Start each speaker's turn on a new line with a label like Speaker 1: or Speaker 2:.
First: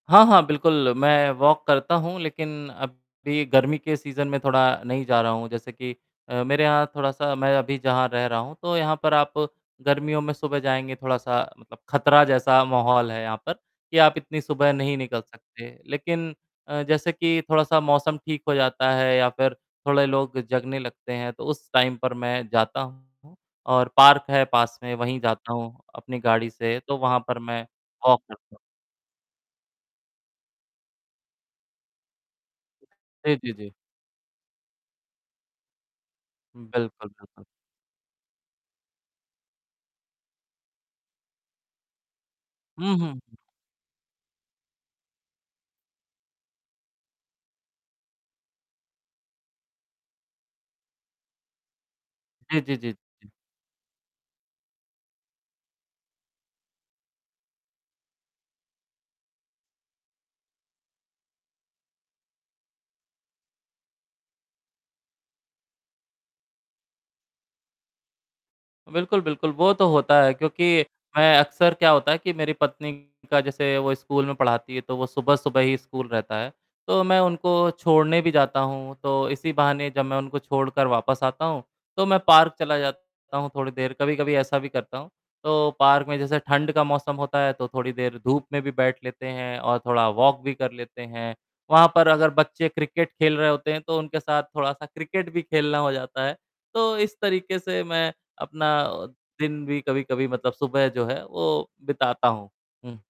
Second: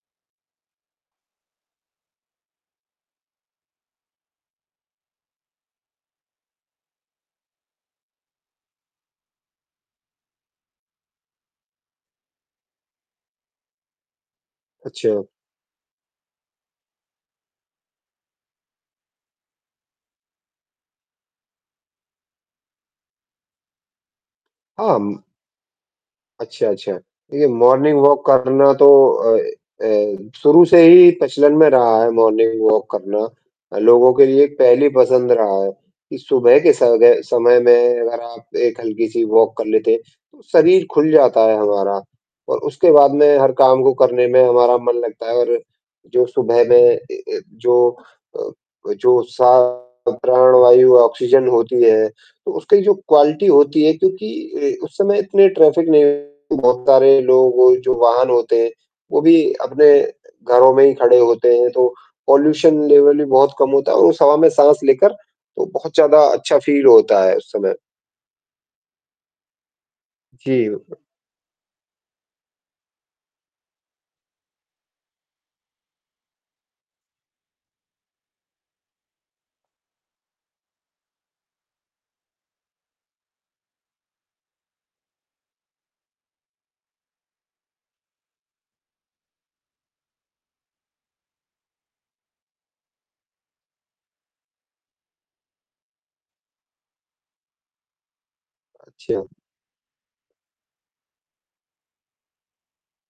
Speaker 1: हाँ, हाँ, बिल्कुल, मैं वॉक करता हूँ, लेकिन अब भी गर्मी के सीज़न में थोड़ा नहीं जा रहा हूँ जैसे कि अ, मेरे यहाँ थोड़ा-सा मैं अभी जहाँ रह रहा हूँ तो यहाँ पर आप गर्मियों में सुबह जाएँगे थोड़ा-सा मतलब खतरा जैसा माहौल है यहाँ पर, कि आप इतनी सुबह नहीं निकल
Speaker 2: अच्छा।
Speaker 1: सकते, लेकिन अ, जैसे कि थोड़ा-सा मौसम ठीक हो जाता है या फिर थोड़े लोग जगने लगते हैं तो उस टाइम पर मैं जाता हूँ। और पार्क है पास में
Speaker 2: हाँ,
Speaker 1: वहीं
Speaker 2: म
Speaker 1: जाता हूँ, अपनी गाड़ी
Speaker 2: अच्छा,
Speaker 1: से
Speaker 2: अच्छा,
Speaker 1: तो वहाँ पर
Speaker 2: देखिए
Speaker 1: मैं
Speaker 2: मॉर्निंग
Speaker 1: वॉक
Speaker 2: वॉक
Speaker 1: करता हूँ।
Speaker 2: करना तो अ अ, शुरू से ही प्रचलन में रहा है मॉर्निंग वॉक करना।
Speaker 1: जी, जी, जी।
Speaker 2: लोगों के लिए एक पहली पसंद रहा है, कि सुबह
Speaker 1: हुँ,
Speaker 2: के सग
Speaker 1: बिल्कुल,
Speaker 2: अ,
Speaker 1: बिल्कुल।
Speaker 2: समय में अगर आप एक हल्की-सी वॉक कर लेते हैं, तो शरीर खुल जाता है हमारा और उसके
Speaker 1: हुँ, हुँ,
Speaker 2: बाद
Speaker 1: हुँ।
Speaker 2: में हर काम को करने में हमारा मन लगता है और जो सुबह में अ अ, जो अ, वो जो सा प्राण वायु ऑक्सीजन होती है,
Speaker 1: जी, जी,
Speaker 2: उसकी
Speaker 1: जी,
Speaker 2: जो
Speaker 1: जी।
Speaker 2: क्वालिटी होती है क्योंकि अ, उस समय इतने ट्रैफिक नहीं बहुत सारे लोगों के जो वाहन होते हैं, वो भी अपने घरों में ही खड़े होते हैं तो पॉल्यूशन लेवल भी बहुत कम होता है और उस हवा में साँस लेकर, तो बहुत ज़्यादा अच्छा फ़ील होता है उस समय।
Speaker 1: बिल्कुल, बिल्कुल, वो तो होता है
Speaker 2: जी। अ
Speaker 1: क्योंकि मैं अक्सर क्या होता है कि मेरी पत्नी का जैसे वो स्कूल में पढ़ाती है, तो वो सुबह-सुबह ही स्कूल रहता है, तो मैं उनको छोड़ने भी जाता हूँ, तो इसी बहाने जब मैं उनको छोड़कर वापस आता हूँ, तो मैं पार्क चला जाता हूँ थोड़ी देर कभी-कभी ऐसा भी करता हूँ। तो पार्क में जैसे ठंड का मौसम होता है तो थोड़ी देर धूप में भी बैठ लेते हैं और थोड़ा वॉक भी कर लेते हैं। वहाँ पर अगर बच्चे क्रिकेट खेल रहे होते हैं तो उनके साथ थोड़ा-सा क्रिकेट भी खेलना हो जाता है। तो इस तरीके से मैं अपना
Speaker 2: अच्छा।
Speaker 1: दिन भी कभी-कभी मतलब सुबह जो है वो बिताता हूँ। हुँ।